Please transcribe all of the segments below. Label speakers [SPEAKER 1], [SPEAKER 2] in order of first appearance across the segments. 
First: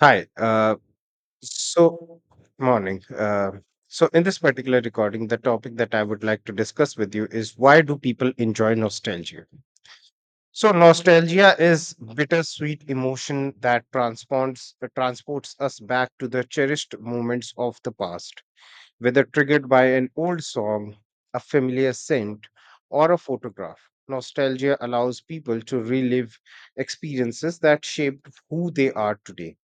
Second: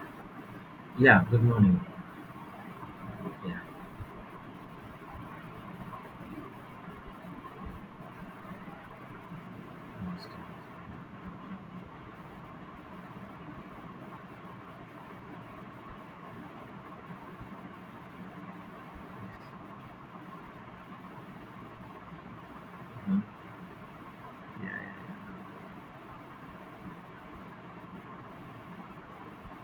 [SPEAKER 1] Hi.
[SPEAKER 2] Yeah, good morning.
[SPEAKER 1] So, morning.
[SPEAKER 2] Yeah,
[SPEAKER 1] In this particular recording, the topic that I would like to discuss with you is why do people enjoy nostalgia?
[SPEAKER 2] almost done.
[SPEAKER 1] So, nostalgia is bittersweet emotion that transports us back to the cherished moments of the past, whether
[SPEAKER 2] Yes.
[SPEAKER 1] triggered by an old song, a familiar scent, or a
[SPEAKER 2] Mhm.
[SPEAKER 1] photograph.
[SPEAKER 2] Yeah,
[SPEAKER 1] Nostalgia
[SPEAKER 2] yeah,
[SPEAKER 1] allows people to relive experiences that shaped who they are today.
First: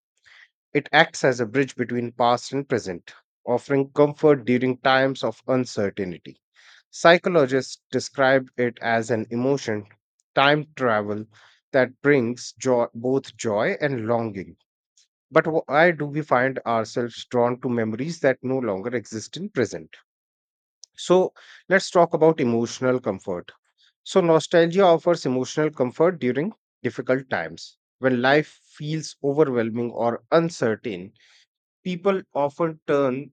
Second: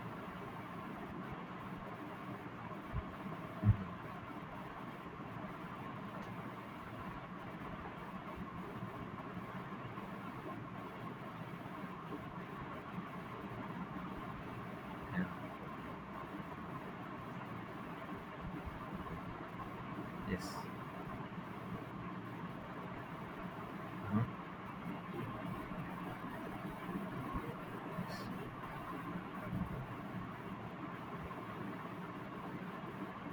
[SPEAKER 1] It acts as a bridge between past and present, offering comfort during times of uncertainty. Psychologists describe it as an emotion, time travel, that brings joy, both joy and longing.
[SPEAKER 2] yeah.
[SPEAKER 1] But why do we find ourselves drawn to memories that no longer exist in present?
[SPEAKER 2] Yes.
[SPEAKER 1] So let's talk about emotional comfort. So,
[SPEAKER 2] Uh-huh.
[SPEAKER 1] nostalgia offers emotional comfort during difficult times. When life feels overwhelming or uncertain, people often turn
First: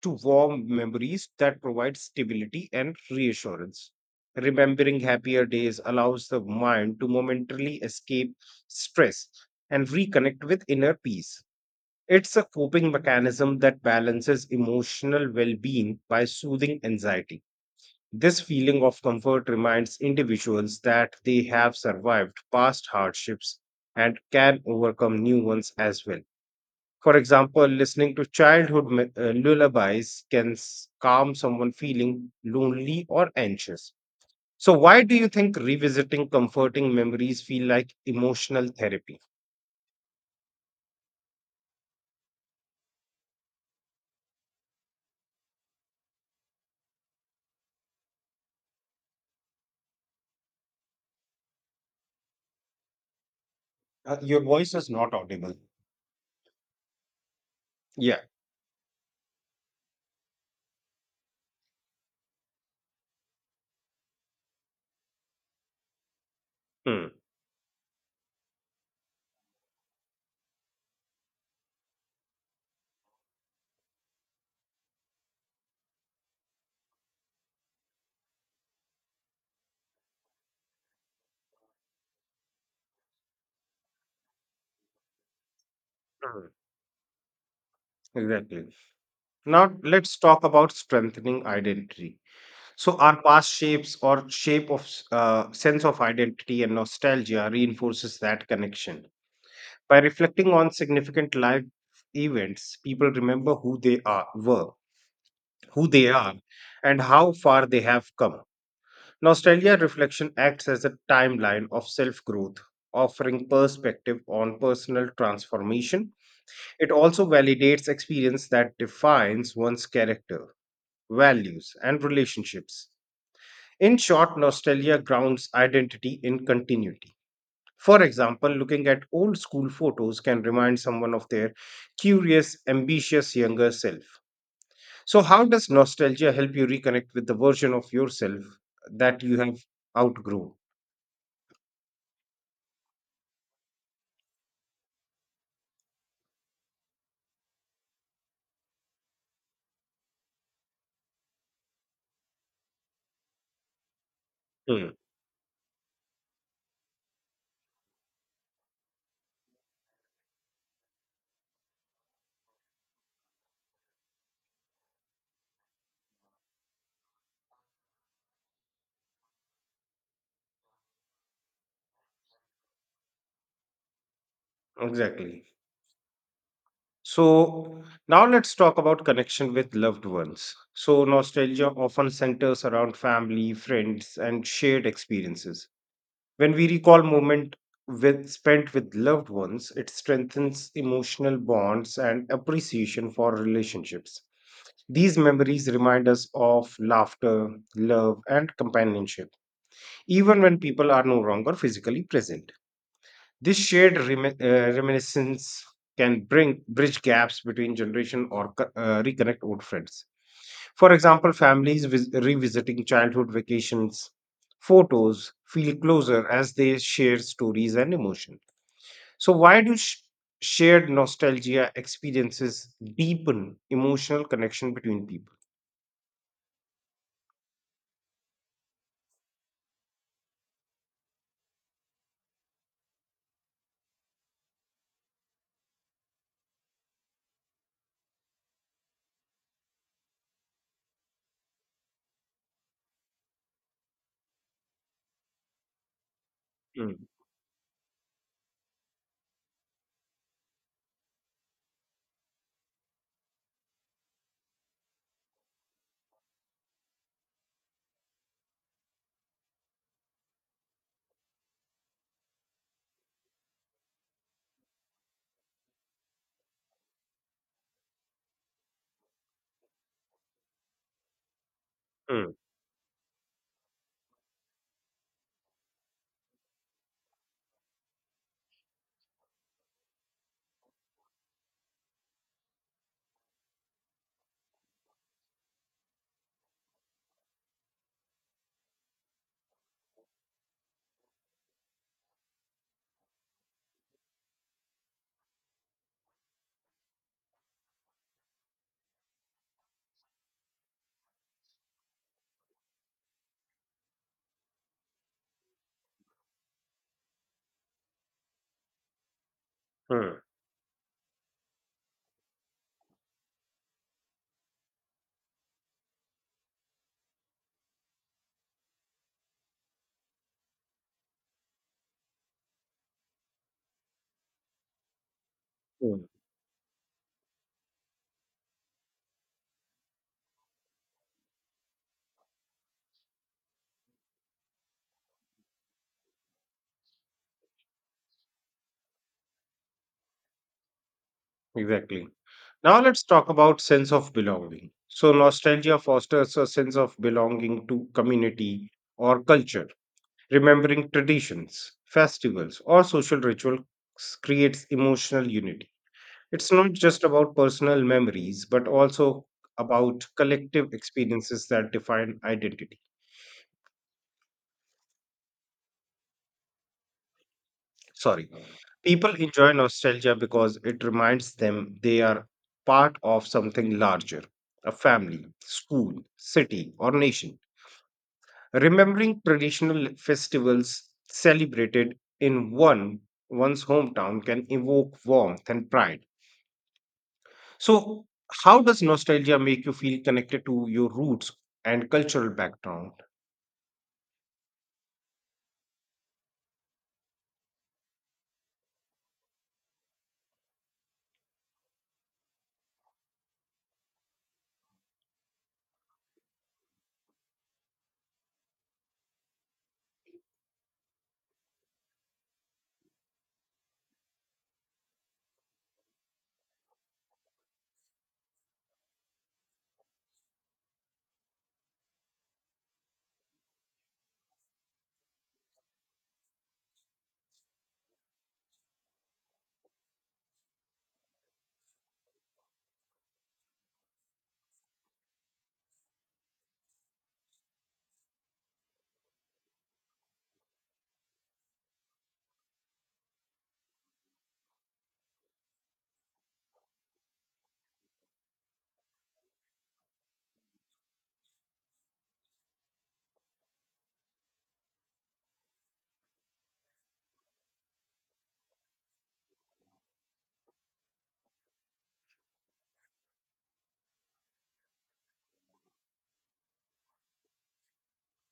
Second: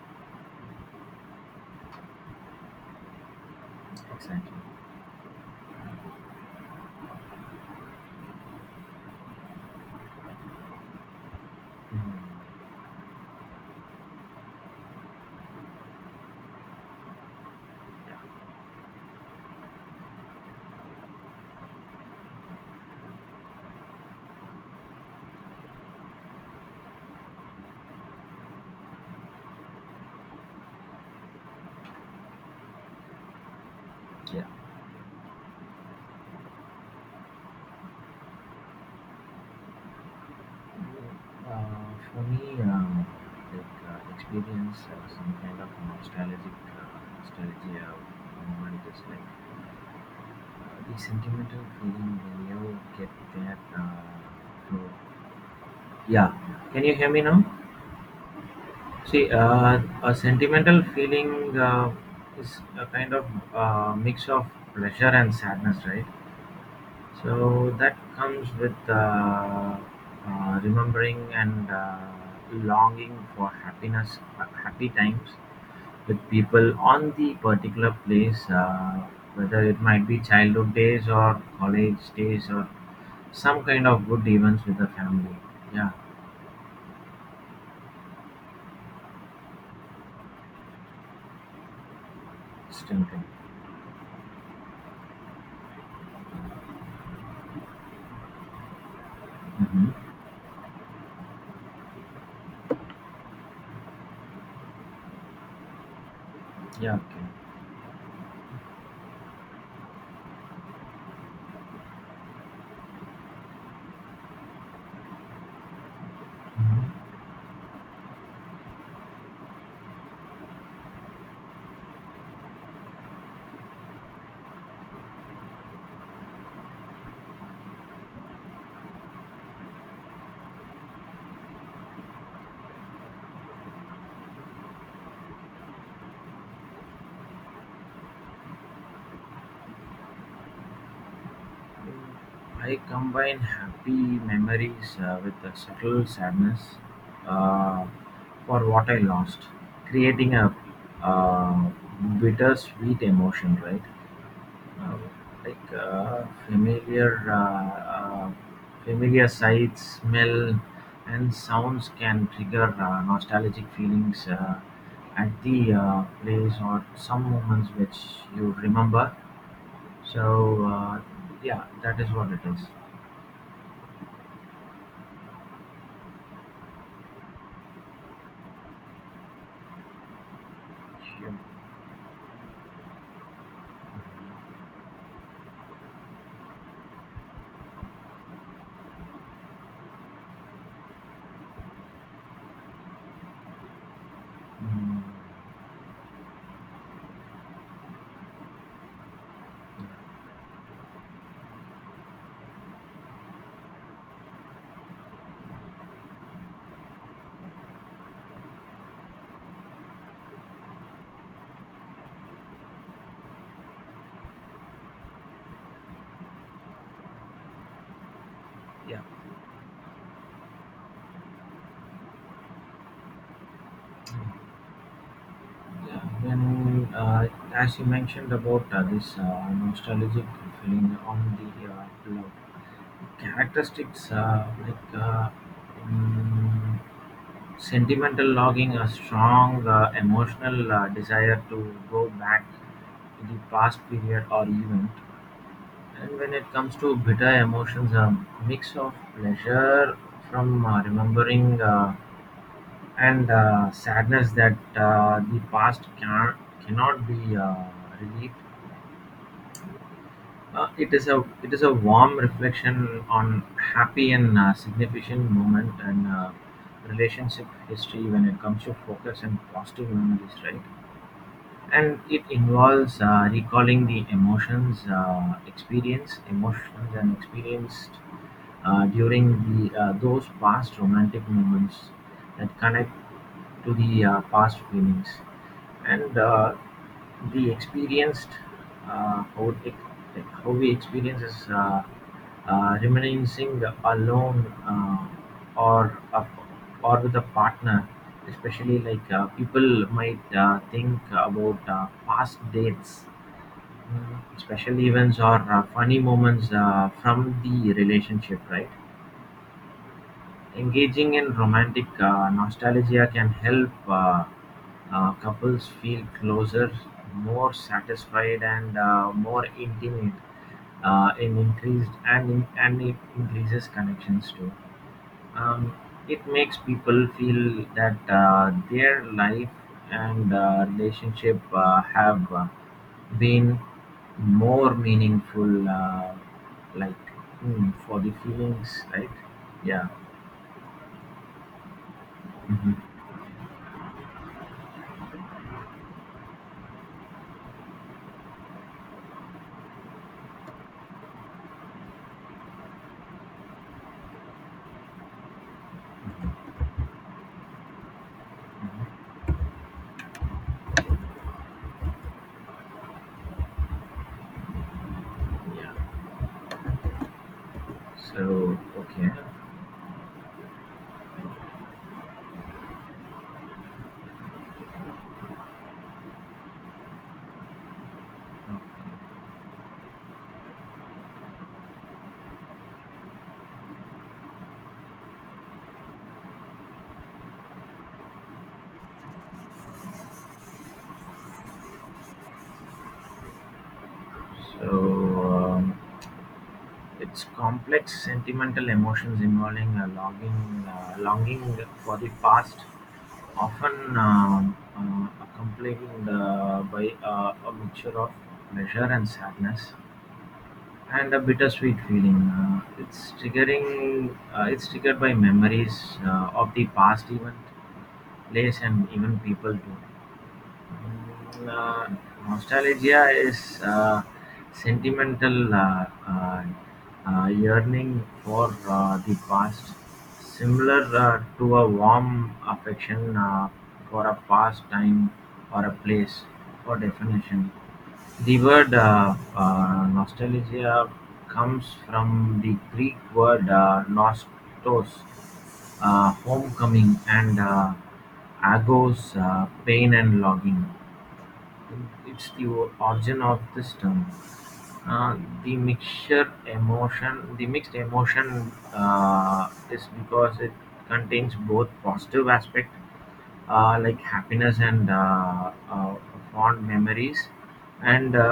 [SPEAKER 1] to warm memories that provide stability and reassurance.
[SPEAKER 2] Exactly.
[SPEAKER 1] Remembering happier days allows the mind to momentarily escape stress and reconnect with inner peace.
[SPEAKER 2] Mm.
[SPEAKER 1] It's a coping mechanism that balances emotional well being by soothing anxiety. This feeling of comfort reminds individuals that they have survived past hardships and can overcome new ones as well. For example, listening to lullabies can calm someone feeling lonely or anxious.
[SPEAKER 2] Yeah.
[SPEAKER 1] So, why do you think revisiting comforting memories feel like emotional therapy?
[SPEAKER 2] Mm, Uh, for me, like experience some kind of nostalgic nostalgia moment is like the sentimental feeling when you get that.
[SPEAKER 1] Your voice
[SPEAKER 2] To
[SPEAKER 1] is not audible.
[SPEAKER 2] Yeah. Can you hear me now?
[SPEAKER 1] Yeah.
[SPEAKER 2] See, a sentimental feeling is a kind of mix of pleasure and sadness, right?
[SPEAKER 1] Hmm.
[SPEAKER 2] So that comes with remembering and longing for happy times with people on the particular place, whether it might be childhood days or college days or some kind of good events with the family. Yeah,
[SPEAKER 1] Hmm. Exactly. Now let's talk about strengthening identity.
[SPEAKER 2] it's
[SPEAKER 1] So our
[SPEAKER 2] tempting.
[SPEAKER 1] past shapes or sense of identity and nostalgia reinforces that connection. By
[SPEAKER 2] Hmm.
[SPEAKER 1] reflecting on significant life events, people remember who they are,
[SPEAKER 2] Yeah,
[SPEAKER 1] and how
[SPEAKER 2] okay.
[SPEAKER 1] far they have come. Nostalgia reflection acts as a timeline of self growth, offering perspective on personal transformation. It
[SPEAKER 2] Mhm.
[SPEAKER 1] also validates experience that defines one's character, values, and relationships. In short, nostalgia grounds identity in continuity. For example, looking at old school photos can remind someone of their curious, ambitious younger self. So, how does nostalgia help you reconnect with the version of yourself that you have outgrown?
[SPEAKER 2] I combine happy memories with a subtle sadness uh, for what I lost, creating a uh, bittersweet emotion, right?
[SPEAKER 1] Hmm,
[SPEAKER 2] Uh, like familiar sights, smell, and sounds can trigger nostalgic feelings at the place or some moments which you remember. So yeah, that is what it is.
[SPEAKER 1] exactly. So, now let's talk about connection with loved ones. So, nostalgia often centers around family, friends, and shared experiences. When we recall moment with spent with loved ones, it strengthens emotional bonds and appreciation for relationships.
[SPEAKER 2] Mm,
[SPEAKER 1] These memories remind us of laughter, love, and companionship, even when people are no longer physically present. This reminiscence can bring bridge gaps between generation or reconnect old friends. For example, families revisiting childhood vacations, photos feel closer as they share stories and emotion.
[SPEAKER 2] yeah.
[SPEAKER 1] So, why do shared nostalgia experiences deepen emotional connection between people?
[SPEAKER 2] Yeah. Then, as you mentioned about this nostalgic feeling on the love characteristics, like mm, sentimental logging, a strong emotional desire to go back to the past period or event. And when it comes to
[SPEAKER 1] Mm,
[SPEAKER 2] bitter emotions, a mix of pleasure from remembering. And sadness that the past cannot be relieved. It is a warm reflection on happy and significant moment and relationship history when it comes to focus and positive memories, right? And it
[SPEAKER 1] mm,
[SPEAKER 2] involves recalling the emotions and experienced during the those past romantic moments that connect to the past feelings. And the experienced how, it, like how we experience is reminiscing alone or with a partner, especially like people might think about past dates, mm, special events or funny moments from the relationship, right?
[SPEAKER 1] mm,
[SPEAKER 2] Engaging in romantic nostalgia can help couples feel closer, more satisfied, and more intimate, in increased and in, and it increases connections too. Um,
[SPEAKER 1] mm.
[SPEAKER 2] it makes people feel that their life and relationship have been more meaningful, like mm, for the feelings, right? Yeah.
[SPEAKER 1] Exactly.
[SPEAKER 2] Mhm.
[SPEAKER 1] Now let's talk about sense of belonging. So nostalgia fosters a sense of belonging to community or culture. Remembering traditions, festivals, or social rituals creates emotional unity. It's not just about personal memories, but also about collective experiences that define identity. Sorry.
[SPEAKER 2] So, okay.
[SPEAKER 1] People enjoy nostalgia because it reminds them they are part of something larger, a family, school, city, or nation. Remembering traditional festivals celebrated in one's hometown can evoke warmth and pride. So how does nostalgia make you feel connected to your roots and cultural background?
[SPEAKER 2] So, um, it's complex sentimental emotions involving a longing for the past, often accompanied by a mixture of pleasure and sadness and a bittersweet feeling. It's triggering. It's triggered by memories of the past event, place, and even people too. Mm, uh, Nostalgia is sentimental yearning for the past, similar to a warm affection for a past time or a place. For definition. The word "nostalgia" comes from the Greek word "nostos," homecoming, and "agos," pain and longing. It's the origin of this term. Uh, the mixture the mixed emotion uh, is because it contains both positive aspect, like happiness and fond memories and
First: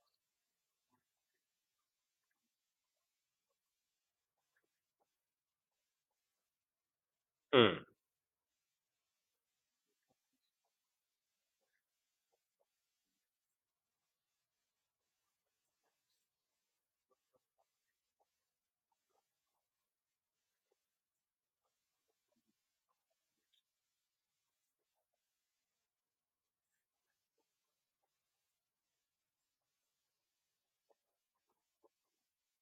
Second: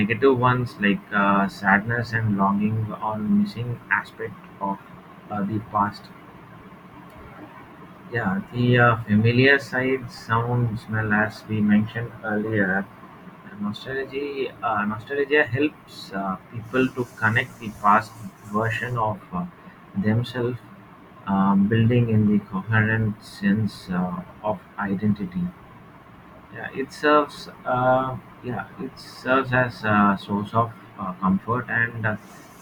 [SPEAKER 2] negative ones like sadness and longing or missing aspect of the past.
[SPEAKER 1] Mm.
[SPEAKER 2] Yeah, the familiar side, sound, smell, as we mentioned earlier. Nostalgia helps people to connect the past version of themselves, building in the coherent sense of identity. Yeah, it serves. Uh, yeah, it serves as a source of comfort and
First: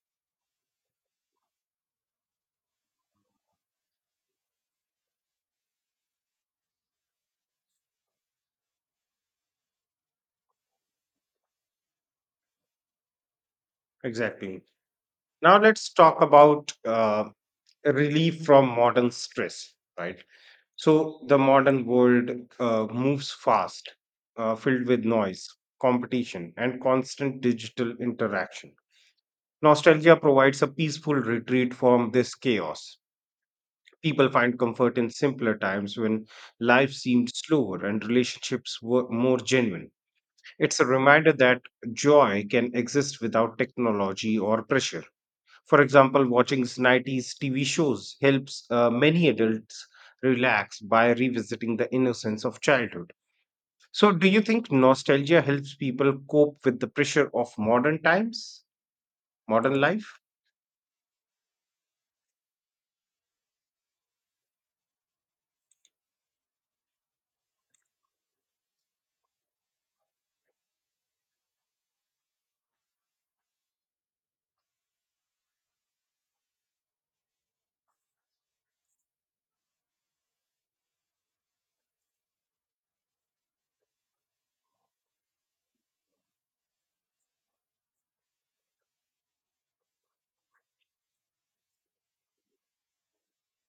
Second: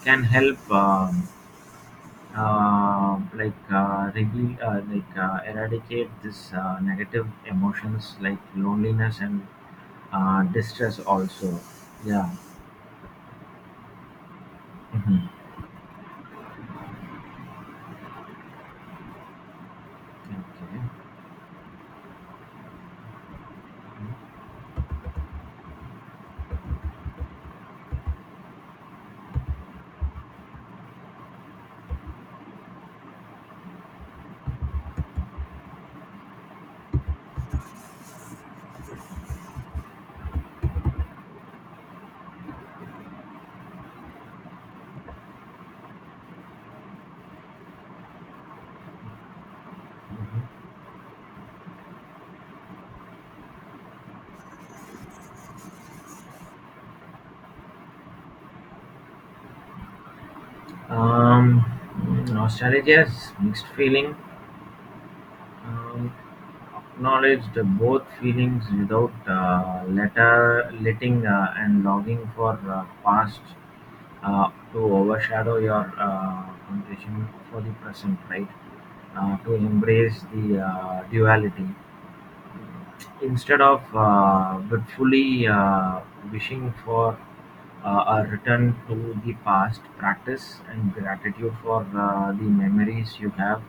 [SPEAKER 2] can help like like eradicate this negative emotions like loneliness and distress also. Yeah.
[SPEAKER 1] Exactly.
[SPEAKER 2] Mhm.
[SPEAKER 1] Now let's talk about relief from modern stress, right?
[SPEAKER 2] Okay.
[SPEAKER 1] So the modern world moves fast, filled with noise, competition, and constant digital interaction. Nostalgia provides a peaceful retreat from this chaos. People find comfort in simpler times when life seemed slower and relationships were more genuine. It's a reminder that joy can exist without technology or pressure. For example, watching 90s TV shows helps many adults
[SPEAKER 2] Okay.
[SPEAKER 1] relax by revisiting the innocence of childhood. So, do you think nostalgia helps people cope with the pressure of modern times, modern life?
[SPEAKER 2] Um, mm, nostalgia is mixed feeling. Um, acknowledged both feelings without letter letting and longing for past to overshadow your condition for the present, right? To embrace the duality. Instead of fitfully wishing for a return to the past, practice and gratitude for the memories you have.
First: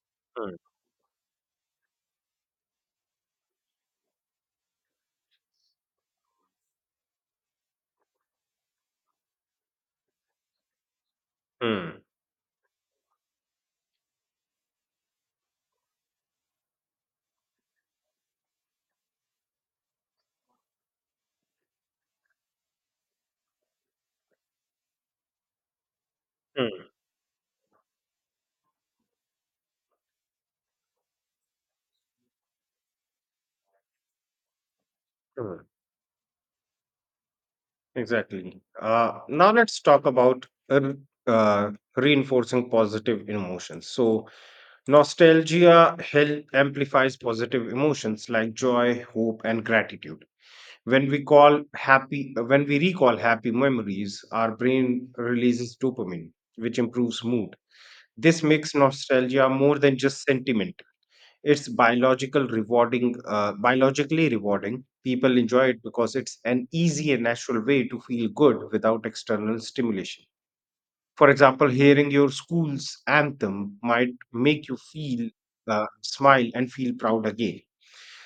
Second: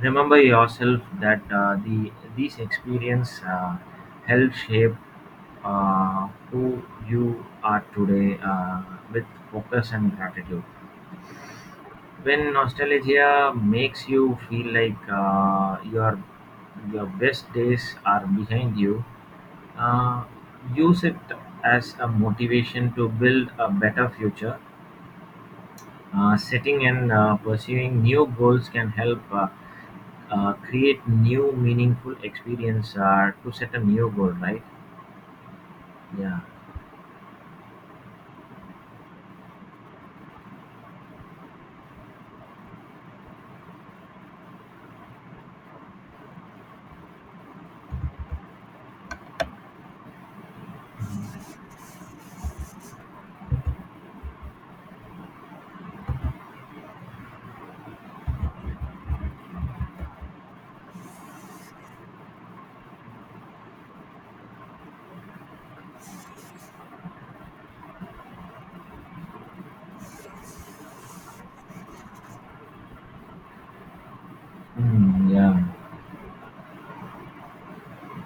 [SPEAKER 2] Remember
[SPEAKER 1] Hmm,
[SPEAKER 2] yourself that these experience help shape who you are today, with focus and gratitude.
[SPEAKER 1] hmm,
[SPEAKER 2] When nostalgia makes you feel like your best days are behind you, uh, use it as a motivation to build a better future. Setting
[SPEAKER 1] hmm,
[SPEAKER 2] and pursuing new goals can help create new meaningful experience to set a new goal, right?
[SPEAKER 1] hmm.
[SPEAKER 2] Yeah.
[SPEAKER 1] Exactly. Now let's talk about uh, reinforcing positive emotions. So, nostalgia help amplifies positive emotions like joy, hope, and gratitude. When we recall happy memories, our brain releases dopamine, which improves mood. This makes nostalgia more than just sentiment. Biologically rewarding. People enjoy it because it's an easy and natural way to feel good without external stimulation. For example, hearing your school's anthem might make you feel,
[SPEAKER 2] Mm, yeah.
[SPEAKER 1] smile, and feel proud again.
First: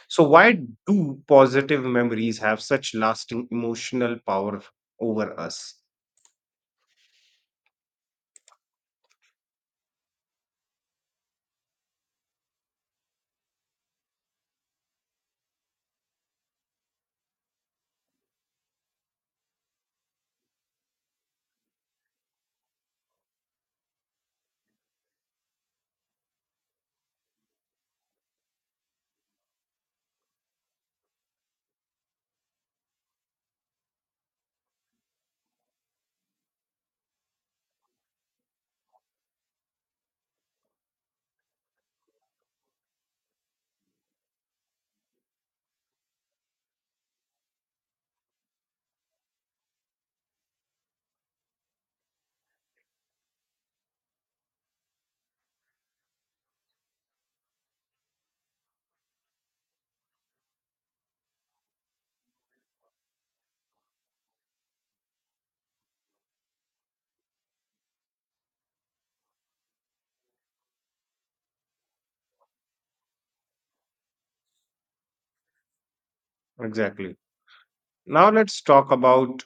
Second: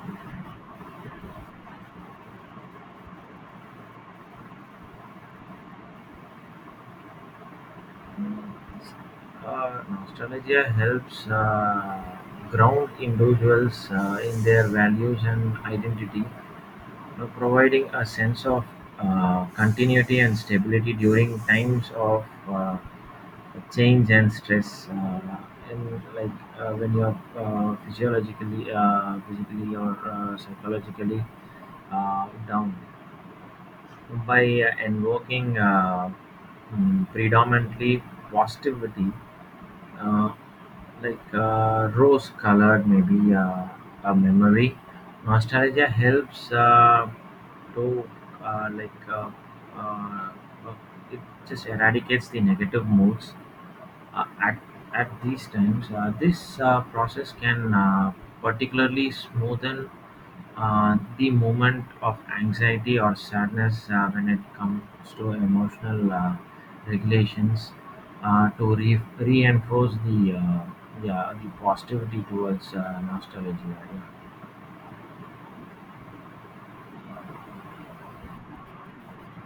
[SPEAKER 1] So, why do positive memories have such lasting emotional power over us?
[SPEAKER 2] Nostalgia helps ground individuals in their values and identity, you know, providing a sense of continuity and stability during times of change and stress, and like when you're physiologically physically or psychologically down by invoking predominantly positivity, uh, like rose colored maybe a memory. Nostalgia helps to like uh, it just eradicates the negative moods uh, at, at these times. This process can particularly smoothen the moment of anxiety or sadness when it comes to emotional regulations, reinforce yeah, the positivity towards nostalgia.
[SPEAKER 1] Exactly. Now, let's talk about,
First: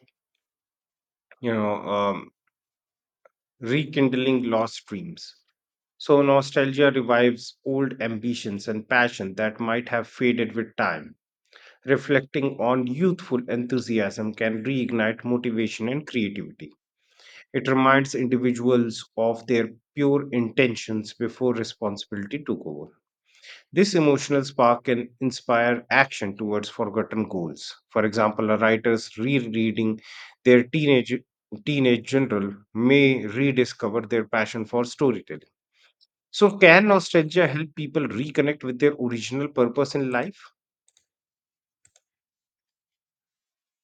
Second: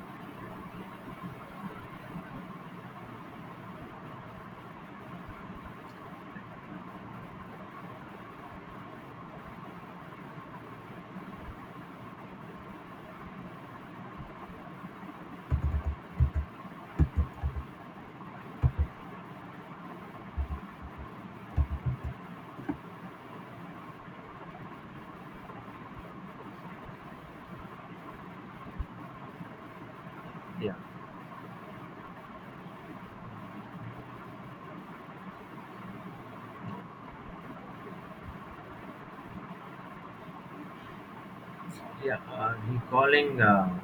[SPEAKER 1] you know, um, rekindling lost dreams. So, nostalgia revives old ambitions and passion that might have faded with time. Reflecting on youthful enthusiasm can reignite motivation and creativity. It reminds individuals of their pure intentions before responsibility took over. This emotional spark can inspire action towards forgotten goals. For example, a writer's rereading their
[SPEAKER 2] Yeah,
[SPEAKER 1] teenage general may rediscover their passion for storytelling. So can nostalgia help people reconnect with their original purpose in life?
[SPEAKER 2] yeah. Yeah. Recalling uh, like,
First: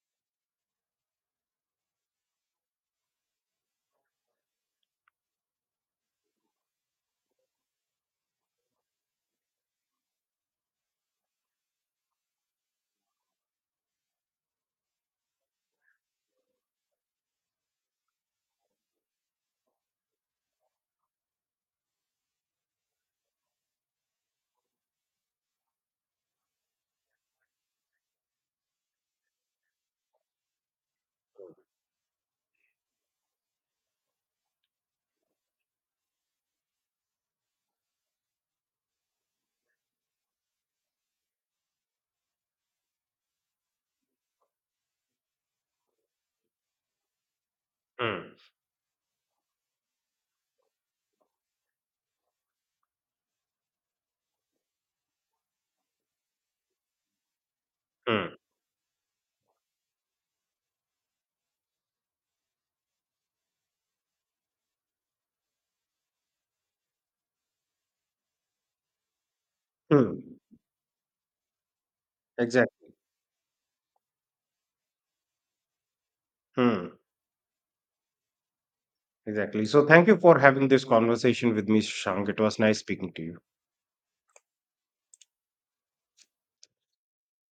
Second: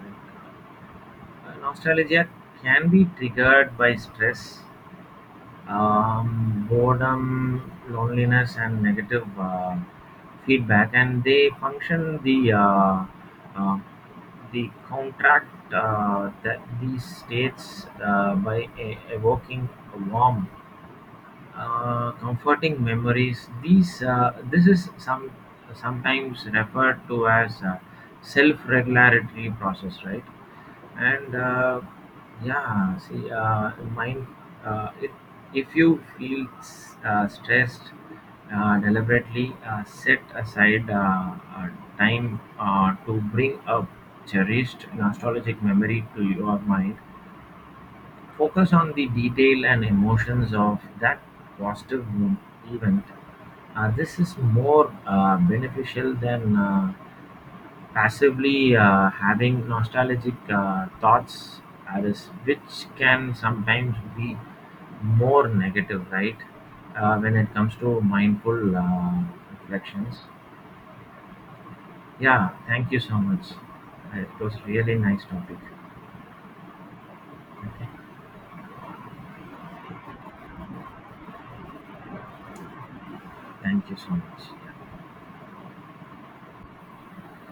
[SPEAKER 2] uh, nostalgia can be triggered by stress, boredom, loneliness, and negative feedback, and they function uh, the contract that these states by evoking warmth, comforting memories. These This is sometimes referred to as self-regulatory process, right? And yeah, see, mind. Uh, if if you feel stressed, deliberately set aside uh, time to bring a cherished nostalgic memory to your mind.
[SPEAKER 1] Hmm.
[SPEAKER 2] Focus on the detail and emotions of that positive mo- event. This is more beneficial than
[SPEAKER 1] Hmm.
[SPEAKER 2] passively having nostalgic thoughts, as which can sometimes be more negative, right? When it comes to mindful
[SPEAKER 1] Hmm.
[SPEAKER 2] reflections. Yeah, thank
[SPEAKER 1] Exactly.
[SPEAKER 2] you so much. It was really nice topic.
[SPEAKER 1] Hmm.
[SPEAKER 2] Okay,
[SPEAKER 1] Exactly. So thank you for having this conversation with me, Shang. It was nice speaking to you.
[SPEAKER 2] thank you so much.